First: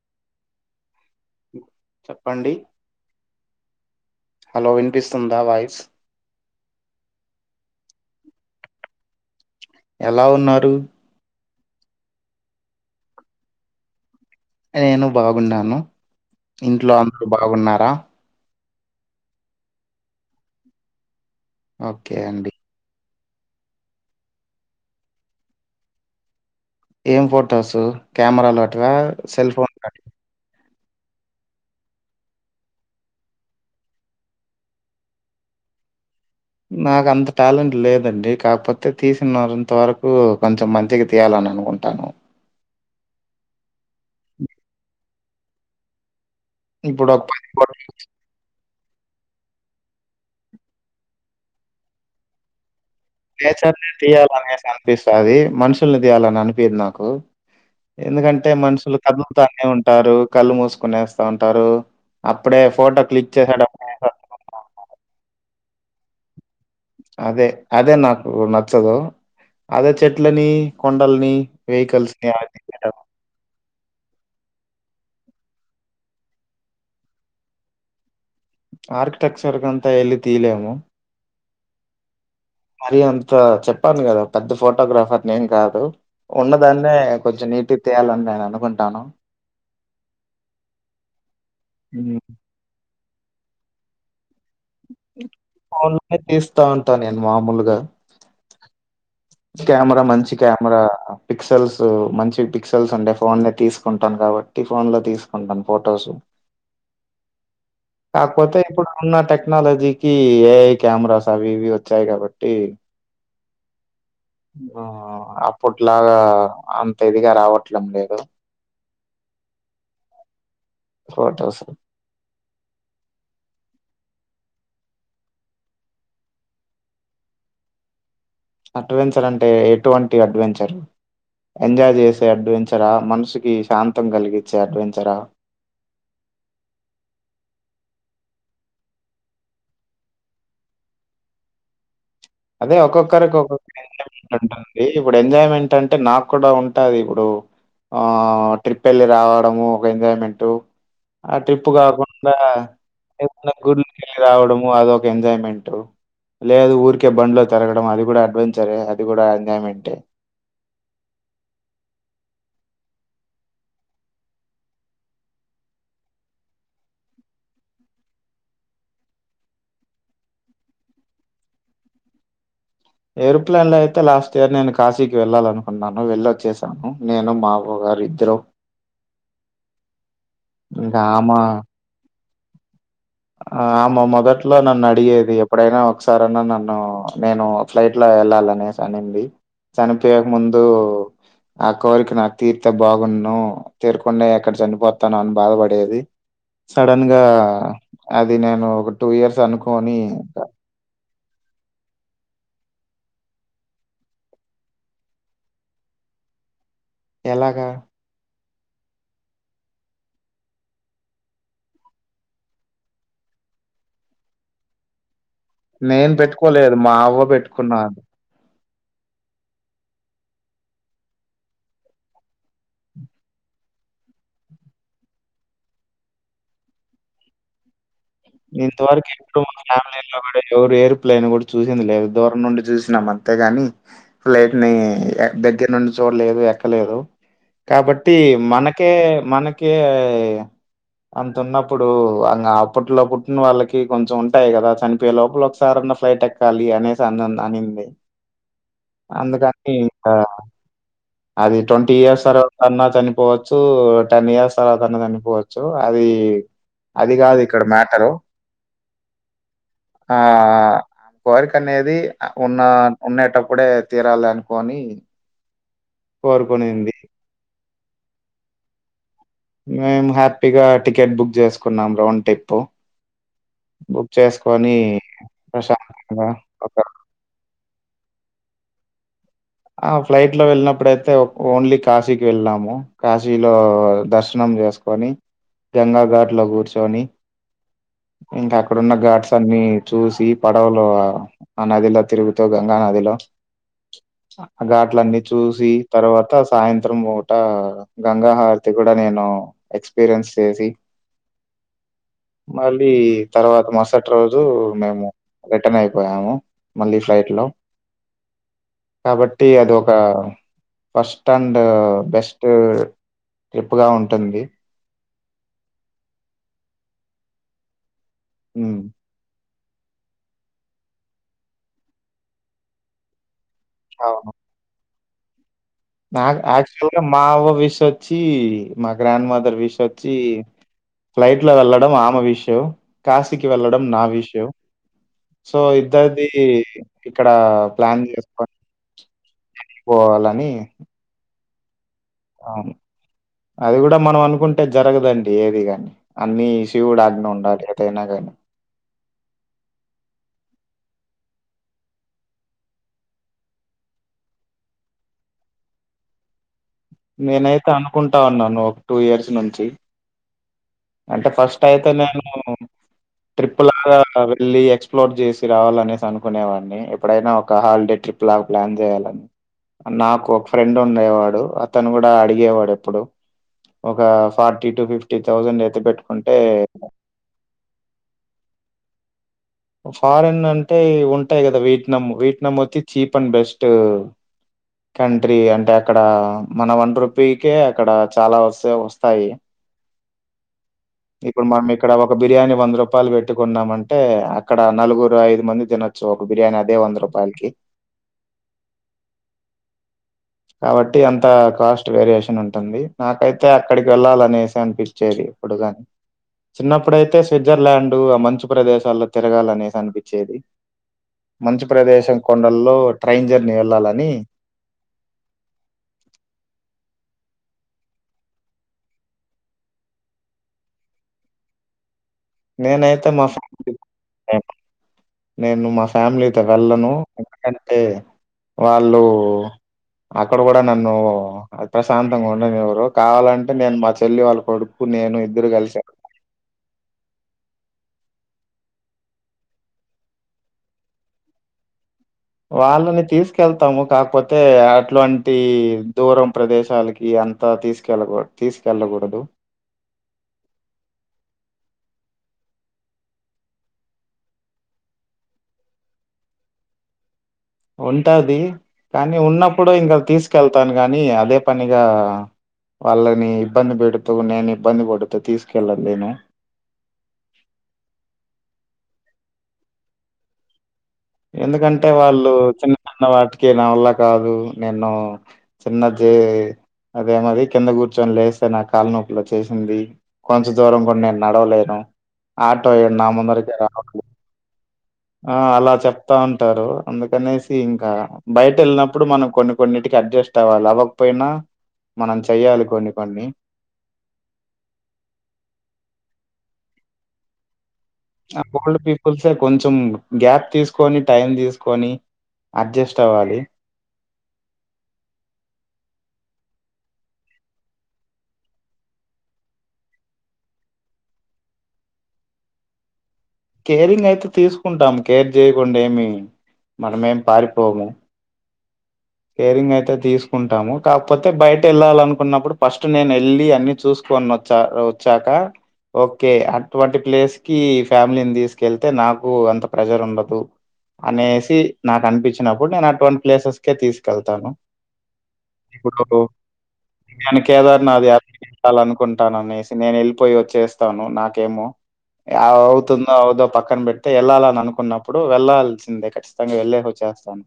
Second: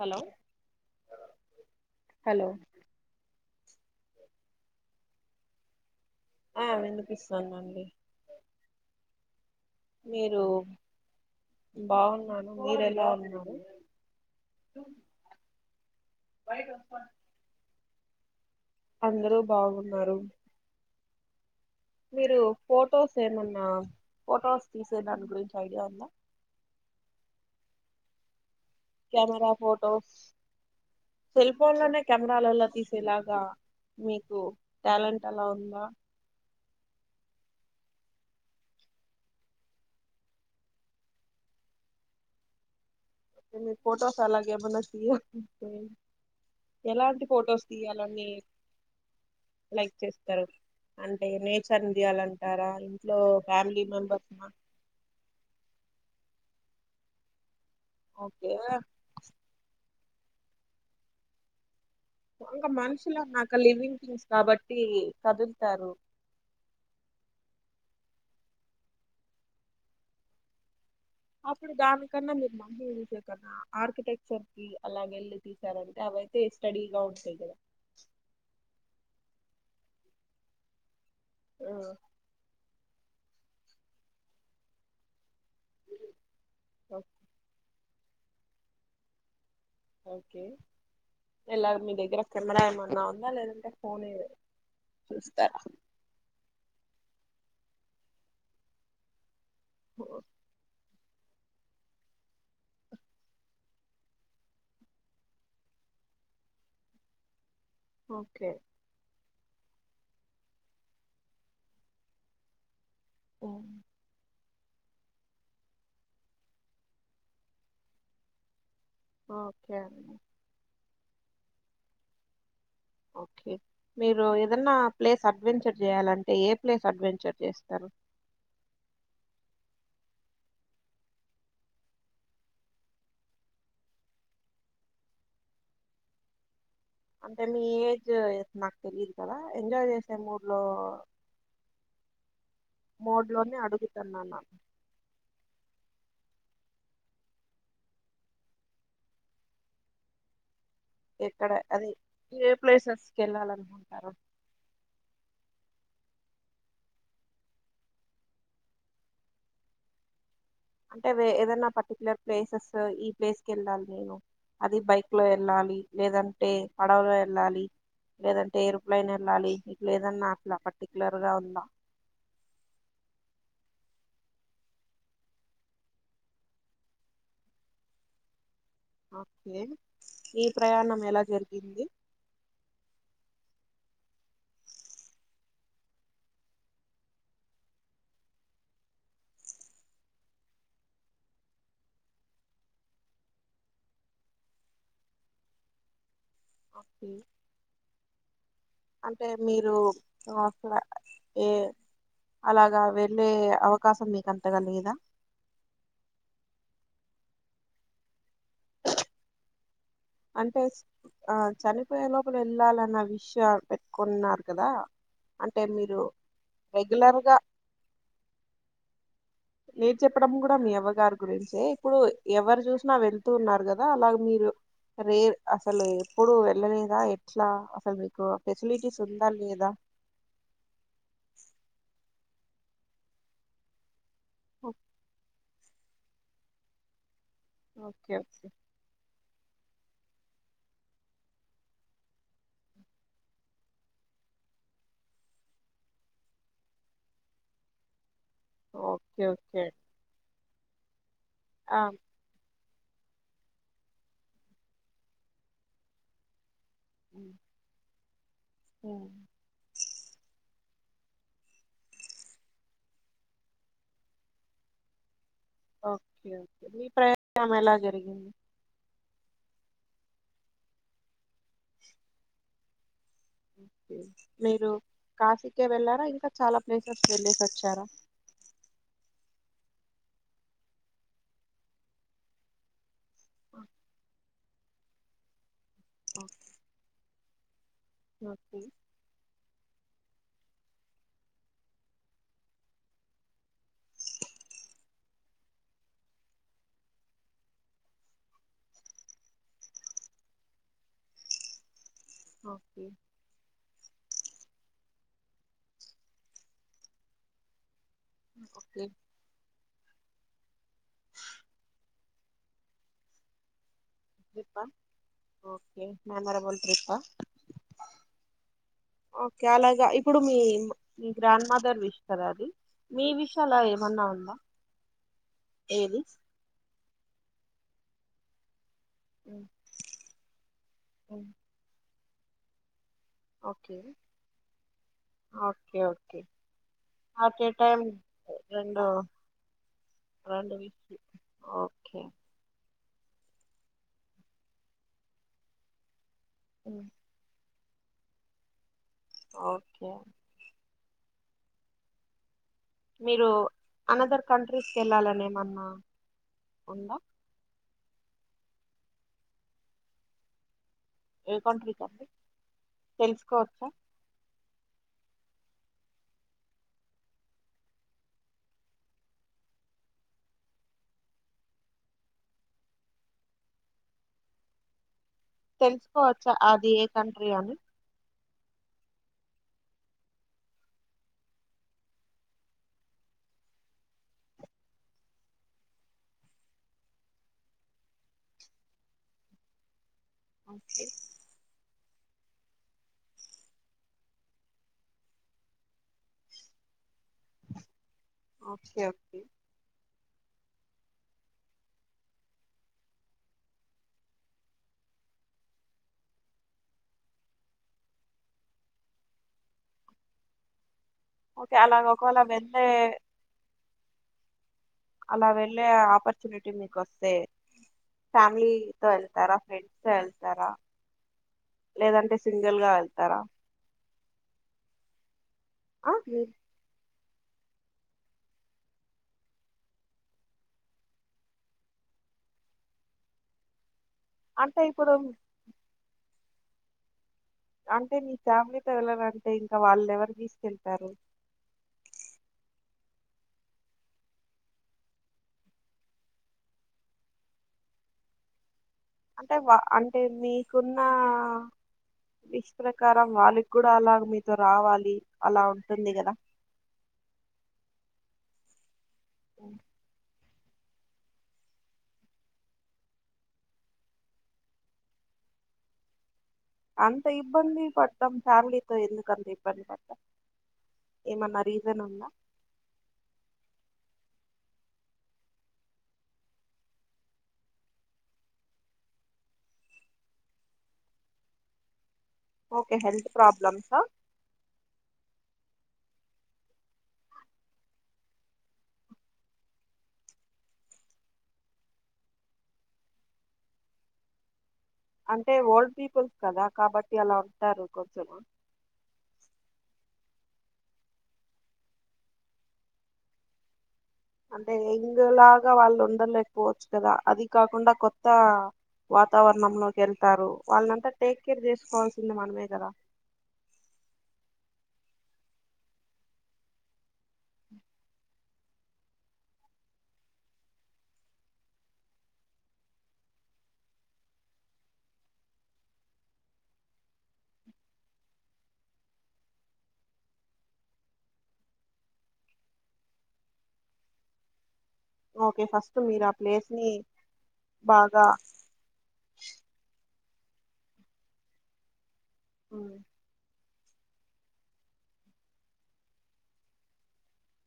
Hello చెప్పండి hello వినిపిస్తుందా voice ఆ వినిపిస్తానండి ఎలా మీరు ఉన్నారు బాగున్నాను మీర ఎలా ఉన్నారు నేను బాగున్నాను ఇంట్లో అందరుూ బాగున్నారా అందరూ బాగున్నారు ఓకే మీరు అండి ఫొటోస్ ఏమన్నా ఫొటోస్ తీసే దాని గురించి ఐడియా ఉందా ఏం ఫొటోస్ కెమెరా లో అటువా కెమెరా సెల్ ఫోన్లుటు ఫొటోస్ సెల్ ఫోన్ లోనే కెమెరాలలా తీసేలాగా మీకు టాలెంట్ ఎలా ఉందా నాకు అంత టాలెంట్ లేదండి కాకపోతే తీసినంత వరకు కొంచెం మంచిగా తీయాలని అనుకుంటాను ఎని ఫోటోస్ అలాగ ఏమన్ ఇప్పుడు ఒక ఎలాంటి పది ఫొటోస్ కోట్ల తీియాలీ లైక్ చేస్తారు అంటే నేచర్ చేయాలంటారా నేచర్ని తీయాలనే అనిపిస్తుది మనుషుల్ని తీయాలని అనిపిది నాకు ఎందుకంటే ఓకే మనుషులు కళ్లుతోనే ఉంటారు కళ్ళు మూసుకునే వస్తా ఉంటారు అప్పుడే ఇంగ ఫోటో మనుషుల క్లిక్ నాక లివింగ్ థింగ్స్ చేసేటప్పుడే కాబట్టి కదులుతారు అదే అదే నాకు నచ్చదు అదే చెట్లని కొండల్ని, అప్పుడు వెహికల్స్‌ని దానికన్నా అవి మీరు మమ్మీ తీయడం చసే కన్నా ఆర్కిటెక్చర్ కి అలాగ వెళ్ళి తీసారంటే అవియితే స్టడీగా ఉంటాయి కదా ఆర్కిటెక్చర్ కంతా ఎళ్ళ తీయలేముో ఆ మరి అంత చెప్పాను కదా పెద్ద ఫోటోగ్రాఫర్ నేం కాదు ఉన్నదాన్నే ఓ- కొంచెం నీటి తేయాలని నేను అనుకుంటాను ఓకే ఇలా మీ హ్మ్. దగ్గర కెమెరా ఏమన్నా ఉందా లేదంటే ఫోన్ అన్ తీస్తా ఉంటా నేను మామూలుగా క్యమెరా మంచి క్యమెరా పిక్సల్స్ మంచి పిక్సల్స్ ఉండే ఫోన్ నే తీసుకుంటాను కాబట్టి ఫోన్ లో తీసుకుంటాను ఫొటోస్ ఓకే కాకపోతే ఇప్పుడు ఉన్న టెక్ టెక్నాలజీకి ఏఐ కెమెరాస్ అవి ఇవి వచ్చాయి కాబట్టి ఓ అప్పట్లాగా అంత ఇదిగా రావట్ల మీరు ఓకే ఫోటోసు ఓకే మీరు ఏదన్నా ప్లేస్ అడ్వెంచర్ చేయాలంటే ఏ ప్లేస్ అడ్వెంచర్ చేస్తారు అడ్వెంచర్ అంటే ఎటువంటి అడ్వెంచరు ఎంజాయ్ చేసే అడ్వెంచరా మనసుకి శాంతం కలిగించే అడ్వెంచరా అంటే మీ ఏజ్ నాకు తెలియదు కదా ఎంజాయ్ చేసే మూడ్ లో అదే మోడ్ ఒక్కొక్కరికి లోనే ఒక్కొక్క ఎంజాయ్మెంట్ అడుగుతున్నాను ఉంటుంది ఇప్పుడు ఎంజాయ్మెంట్ అంటే నాకు కూడా ఉంటాది ఇప్పుడు ఆ ట్రిప్ వెళ్ళి రావడము ఒక ఎంజాయ్మెంట్ ఆ ఎక్కడ ట్రిప్పు అది కాకుండా ఏ ప్లేసెస్కి ఎప్పుడైనా గుళ్కి వెళ్ళాలనుకుంటారు వెళ్ళి రావడము అదొక ఎంజాయ్మెంట్ లేదు ఊరికే బండ్లో తిరగడం అది కూడా అడ్వెంచరే అది కూడా ఎంజాయ్ మెంటే అంటే ఏదనా పర్టిక్యులర్ ప్లేసెస్ ఈ ప్లేస్కి వెళ్ళాలి నేను అది బైక్ లో వెళ్ళాలి లేదంటే పడవలో వెళ్ళాలి లేదంటే ఎయిరుప్లైన్ వెళ్ళాలి ఇట్లేదన్నా అట్లా పర్టిక్యులర్ గా ఉందా ఏరోప్లెన్ లో అయితే లాస్ట్ ఇయర్ నేను కాశీకి వెళ్ళాలనుకున్నాను వెళ్ళోచ్చేసాను నేను మా ఆవ్వా గారు [unintelligible] మేమిద్దరం ఓకే ఈ ప్రయాణం ఇంకా ఎలా ఆమ జరిగింది ఆ మొదట్లో నన్ను అడిగేది ఎప్పుడైనా ఒకసారనా నన్ను నేను ఫ్లైట్ లో వెళ్ళాల అనేసి అనింది చనిపోయే ముందు ఆ కోరిక నా తీర్తే బాగున్ను తీరాకుండా ఎక్కడ చనిపోతానో అని బాధపడేది సడన్ ఓకే గా అది నేను ఒక టూ అంటే ఇయర్స్ మీరు అనుకోని అసల ఏ అలాగా వెళ్ళే అవకాశం మీక అంతగ లేదా ఎలాగా అంటే ఆ చనిపోయే లోపల వెళ్ళాలన్న విషయం పెట్టుకున్నారు కదా అంటే మీరు నేను పెట్టుకోలేదు మా రెగ్యులర్ అవ్వ గా పెట్టుకున్నాను మీరు చెప్పడం కూడా మీ అవ్వగారు గురించే ఇప్పుడు ఎవరు చూసినా వెళ్తూ ఉన్నారు కదా అలాగ మీరు రే అసలు ఎప్పుడు వెళ్ళలేదా ఎట్లా అసలు మీ నేన్ ఇంతవరకు ఎప్పుడు [unintelligible] ఎవరు ఎయిర్ప్లెయిన్ కూడా చూసింది లేదు దూరం నుండి చూసినాం అంతేగాని ఫ్లైట్ ని దగ్గర నుండి చూడలేదు ఎక్కలేదు ఓకే కాబట్టి ఓకే మనకే మన కే అంత ఉన్నప్పుడు అంగ అప్పట్లో పు ఇంగ్ వాళ్ళకి కొంచెం ఉంటాయి కదా, చనిపోయే లోపల ఒకసారి ఉన్న ఫ్లైట్ ఎక్కాలి అనేసి అనింది. ఓకే ఓకే అందుకని ఇంకా అది ఆ ట్వంటీ ఇయర్స్ అరో అన్నా చనిపోవచ్చు, టెన్ ఇయర్స్ తర్వాత అన్న చనిపోవచ్చు అది. అది కాదు ఇక్కడ మ్యాటరు అ ఆ కోరిక అనేది ఉన్న ఉండేటప్పుడే తీరాలి అనుకోని ఓకే ఓకే మీ ప్రయత్నం ఎలా జరిగింది మేము హ్యాపీగా టికెట్ బుక్ చేసుకున్నాం రోన్ టిప్పు ఓకే మీరు కాశీకే వెళ్ళారా ప్రశాంతంగా ఇంకా చాలా ఒక ప్లేసెస్ వెళ్ళసి వచ్చారా ఆ ఫ్లైట్లో వెళ్ళినప్పుడైతే ఓన్లీ కాశీకి వెళ్ళాము కాశీలో దర్శ నం చేసుకొని గంగా ఘాట్లో కూర్చొని ఇంకా ఓకే అక్కడున్న ఘాట్స్ అన్ని చూసి పడవలో ఆ నదిలో తిరుగుతూ గంగా నదిలో ఘాట్ల అన్ని చూసి తర్వాత సాయంత్రం మూట గంగాహరతి కూడా నే ను ఎక్స్పీరియన్స్ చేసి ఓకే మళ్ళీ తర్వాత మ రుసటి రోజు మేము రిటర్న్ అయిపోయాము మళ్ళీ ఫ్లైట్లో ఓకే ఓకే కాబట్టి అది ఒక ఫస్ట్ అండ్ బెస్ట్ ట్రిప్ గా ఉంటుంది ట్రిప్పా ఓకే మెమొరబుల్ ట్రిప్ప హ్మ్ ఓకే అలా గ ఇప్పుడు మీ మీ గ్రాండ్ మదర్ విష్ కదా అది మీ విష్ అలా ఏమన్నా ఉందా ఏది నాక్ అక్చుల్గా మా అవ్వ విష్ వచ్చి మా గ్రాండ్ ఉమ్, మదర్ విష్ వచ్చి ఉమ్, ఫ్లైట్లో వెళ్ళడం ఆమె విషు కాశీకి ఓకే వెళ్ళడం నావిషు సో ఓకే ఓకే ఇద్దరిది ఇక్కడ అట్ ఏ టైమ్ ప్లాన్ చేసుకోని రెండు పోవాలని రెండు విష్లు ఓకే అవును అది కూడా మనం అనుకుంటే జరగదండి ఏది కాని అన్ని ఉమ్. శివుడా ఆగ్నే ఉండాలి ఏదైనా కానీ ఓకే మీరు అనదర్ కంట్రీస్కి ఎళ్ళాలనేమన్నా నేనైతే అనుకుంటా ఉన్నాను ఒక టూ ఇయర్స్ నుంచి అంటే ఏ ఫస్ట్ కంట్రీకి అయితే అండి నేను ట్రిప్ తెలుసుకోవచ్చా లాగా వెళ్ళి ఎక్స్ ఫ్లోర్ చేసి రావాలనేసి అనుకునే వాడిని ఎప్పుడైనా ఒక హాలిడే ట్రిప్ లాగా ప్లాన్ చేయాలని నాకు ఒక ఫ్రెండ్ ఉండేవాడు అతను కూడా అడిగేవాడు ఎప్పుడు ఒక ఫార్టీ టు ఫిఫ్టీ థౌజండ్ తెలుసుకోవచ్చా అది ఏ కంట్రీ అని ఫారెన్ అంటే ఉంటాయి కదా వీట్నం వీట్నం వచ్చి చీప్ అండ్ బెస్ట్ కంట్రీ అంటే అక్కడ మన వన్ రూపీకే అక్కడ చాలా వస్త వస్తాయి ఓకే ఇప్పుడు మనం ఇక్కడ ఒక బిర్యానీ వంద రూపాయలు పెట్టి కోన్నము అంటే అ క్కడ నలుగురు ఐదు మంది తినొచ్చు ఒక బిర్యానీ అదే వందరు ఓకే ఓకే కాబట్టి అంతా కాస్ట్ వేరియేషన్ ఉంటుంది నాకైతే అక్కడికి వెళ్ళాలనేసి అనిపిచ్చేది ఇ ప్పుడు గాని చిన్నప్పుడైతే స్విట్జర్లాండ్ ఆ మంచు ప్రదేశాలో తిరగాలనేసి అనిపిచేది ఓకే మంచు అలాగ ప్రదేశం ఒకవేళ వెళ్ళే కొండల్లో ట్రైన్ జర్నీ వెళ్లాలని అలా వెళ్ళే ఆపర్చునిటీ మీకోస్తే ఫ్యామిలీతో ఎళ్తారా ఫ్రెండ్స్‌తో ఎళ్తారా లేదంటే సింగిల్ గా నేనైతే వెళ్తారా మా ఫ్యామిలీ [unintelligible] నేను మా ఆ మీరు ఫ్యామిలీతో వెళ్ళను ఎందుకంటే వాళ్ళు అక్కడ కూడా నన్ను ప్రశాంతంగా ఉండనీవ్వరు కావాలంటే నేను మ చెల్లి వాళ్ళ అంటే కొడుకు ఇప్పుడు నేను ఇద్దరు కలిసా అంటే మీ ఫ్యామిలీతో వెళ్ళారంటే ఇంకా వాళ్ళని ఎవరు తీసుకెళ్తారు వాళ్ళని తీసుకెళ్తాము కాకపోతే అట్లాంటి దూరం ప్రదేశాలకి అంత తీసుకెళ్లగుడ తీస్ అంటే వా అంటే మీకున్న విష్ ప్రకారం వాళ్ళకి కూడా అలా మీతో రావాలి అలా ఉంటుంది కదా ఉంటది కానీ ఉం. ఉన్నప్పుడు ఇంకా తీస తీకెళ్తాను గాని అదే పనిగా వాళ్ళని ఇబ్బంది పెడుతూ నేను ఇబ్బంది పడుతూ తీసుకెళ లేను అంత ఇబ్బంది పడ్తాం ఫ్యామిలీతో ఎందుకంత ఇబ్బంది పడ్తాం ఎందుకంటే వాళ్ళు చిన్న చిన్న వాటికి నా వాళ్ళ కాదు నేను చిన్న జే అదేమది కింద కూర్చొని లేస్తే నా కాళ్ళనొ పు లోచేసింది కొంచెం దూరం కూడా నేను నడవలేను ఆటో ఓకే నా హెల్త్ ముందరాకే ప్రాబ్లమ్సా రావాలి ఆ అలా చెప్తా ఉంటారు అందుకనేసి ఇంకా బయట వెళ్ళినప్పుడు మనం కొన్ని కొన్నింటికి అడ్జస్ట్ అవ్వాలి అవ్వకపోయినా మనం చెయాలి కొన్ని కొన్ని అంటే ఓల్డ్ పీపుల్స్ కదా కాబట్టి అలా ఉంటారు కొంచెం ఆ ఓల్డ్ పీపుల్సే కొంచెం గ్యాప్ తీసుకొని టైం తీసుకొని అడ్జస్ట్ అవ్వాలి అంటే ఎంగ్లాగా వాళ్ళు ఉండలేకపోవచ్చు కదా అది కాకుండా కొత్త వాతావరణంలోకి వెళ్తారు వాళ్ళనింతా టేక్ కేర్ చేసుకోవాల్సింది మనమే కదా కేరింగ్ అయితే తీసుకుంటాం కేర్ చేయకుండా ఏమి మనమేమి పారిపోము కేరింగ్ అయితే తీసుకుంటాము కాకపోతే బయట వెళ్ళాలనుకున్నప్పుడు ఫస్ట్ నేను వెళ్ళి అన్ని చూసు కొన్ వచ్చా వచ్చాక ఓకే అటువంటి ప్లేస్ కి ఫ్యామిలీని తీసుకెళ్తే నాకు అంత ప్రజర్ ఉండదు అనేసి నాకు అనిపించినప్పుడు నేను ఆ ట్వంటీ ప్లేసెస్ కే తీసుకెళ్తాను ఓకే ఫస్ట్ మీరు ఇప్పుడు ఆ ప్లేస్ ని నేను కేదారు బాగా నాద్ యాత్ర ఎక్కాలి అనుకుంటాను అనేసి నేను వె పోయి వచ్చేస్తాను నాకేమో ఉమ్, అవుతుందో అవుదో పక్క పక్కన పెడితే వెళ్ళాలని అనుకున్నప్పుడు వెళ్లాాల్సిందే ఖచ్చితంగా వెళ్లేే వచ్చేస్తాను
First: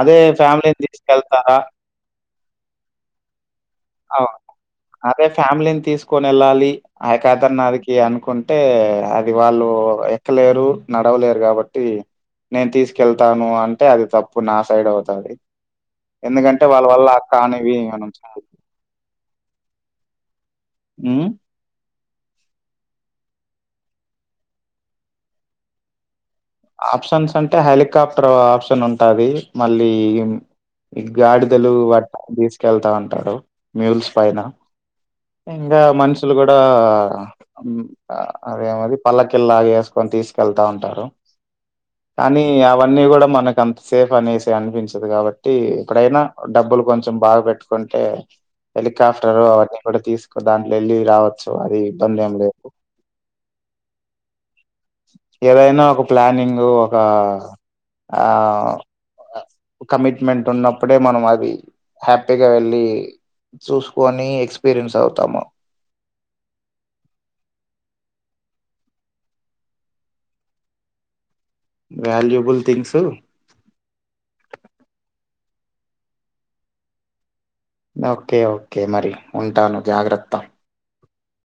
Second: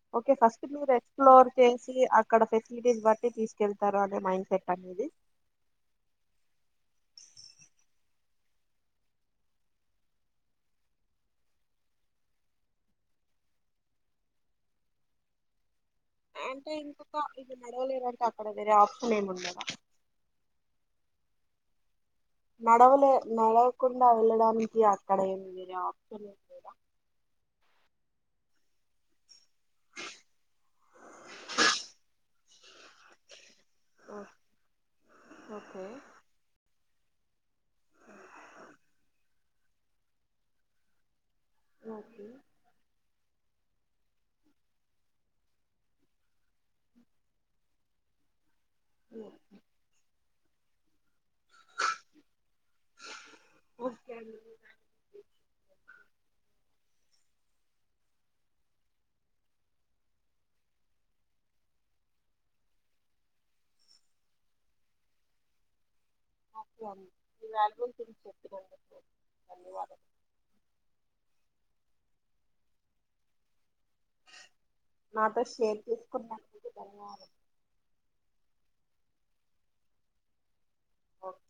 అదే ఓకే ఫస్ట్ ఫ్యామలీ ఎక్స్ప్లోర్ చేసి అక్కడ ఫెసిలిటీస్ బట్టి తీసుకు అవు అదే ఫ్యామిలీని తీసుకొని వెళ్ళాలి ఆ కేదార్ నాథ్కీ అను అనుకుంటే అది వాళ్ళు ఎక్కలేరు నడవలేరు కాబట్టి నేను తీసుకెళ్తాను అంటే అది తప్పు నా సైడ్ అవుతుంది ఎందుకంటే అంటే వాళ్ళ వల్ల కానివి మనం చ హ్మ్మ్ హ్మ్మ్ నడవలే నడవకుండా వెళ్ళడానికి అక్కడ ఏమన్న ఆప్షన్ లేదా ఆప్షన్స్ అంటే హెలికాప్టర్ ఆప్షన్ ఉంటుంది మళ్ళీ ఈ గాడిదలు వట్ట తీసుకెళ్తా ఉంటారు మ్యూల్స్ ఓ- పైన ఇంకా ఓకే మనుషులు కూడా అదేమది పల్లకిల్లాగా వేసుకొని తీసుకెళ్తా ఉంటారు ఓకే కానీ అవన్నీ కూడా మనకు ఎంత సేఫ్ అనేసి అనిపించదు కాబట్టి ఎక్కడైనా డబ్బులు కొంచెం బాగా పెట్టుకుంటే హెలికాప్టర్ అవన్నీ కూడా తీసుకో దాంట్లో వెళ్ళి రావ సో అది ఇబ్బంది ఏమి లేదు ఓకే అండి ఏదైనా ఒక ప్లానింగ్ ఒక ఆ కమిట్మెంట్ ఉన్నప్పుడే మనం అది హ్యాపీగా వెళ్ళి చూసుకొని ఎక్స్పీరియన్స్ అవుతాము [unintelligible] వాల్యుబుల్ థింగ్స్ నాతో షేర్ చేసుకున్నందుకు ధన్యవాదాలు ఓకే ఓకే మరి ఉంటాను జాగ్రత్త ఓకే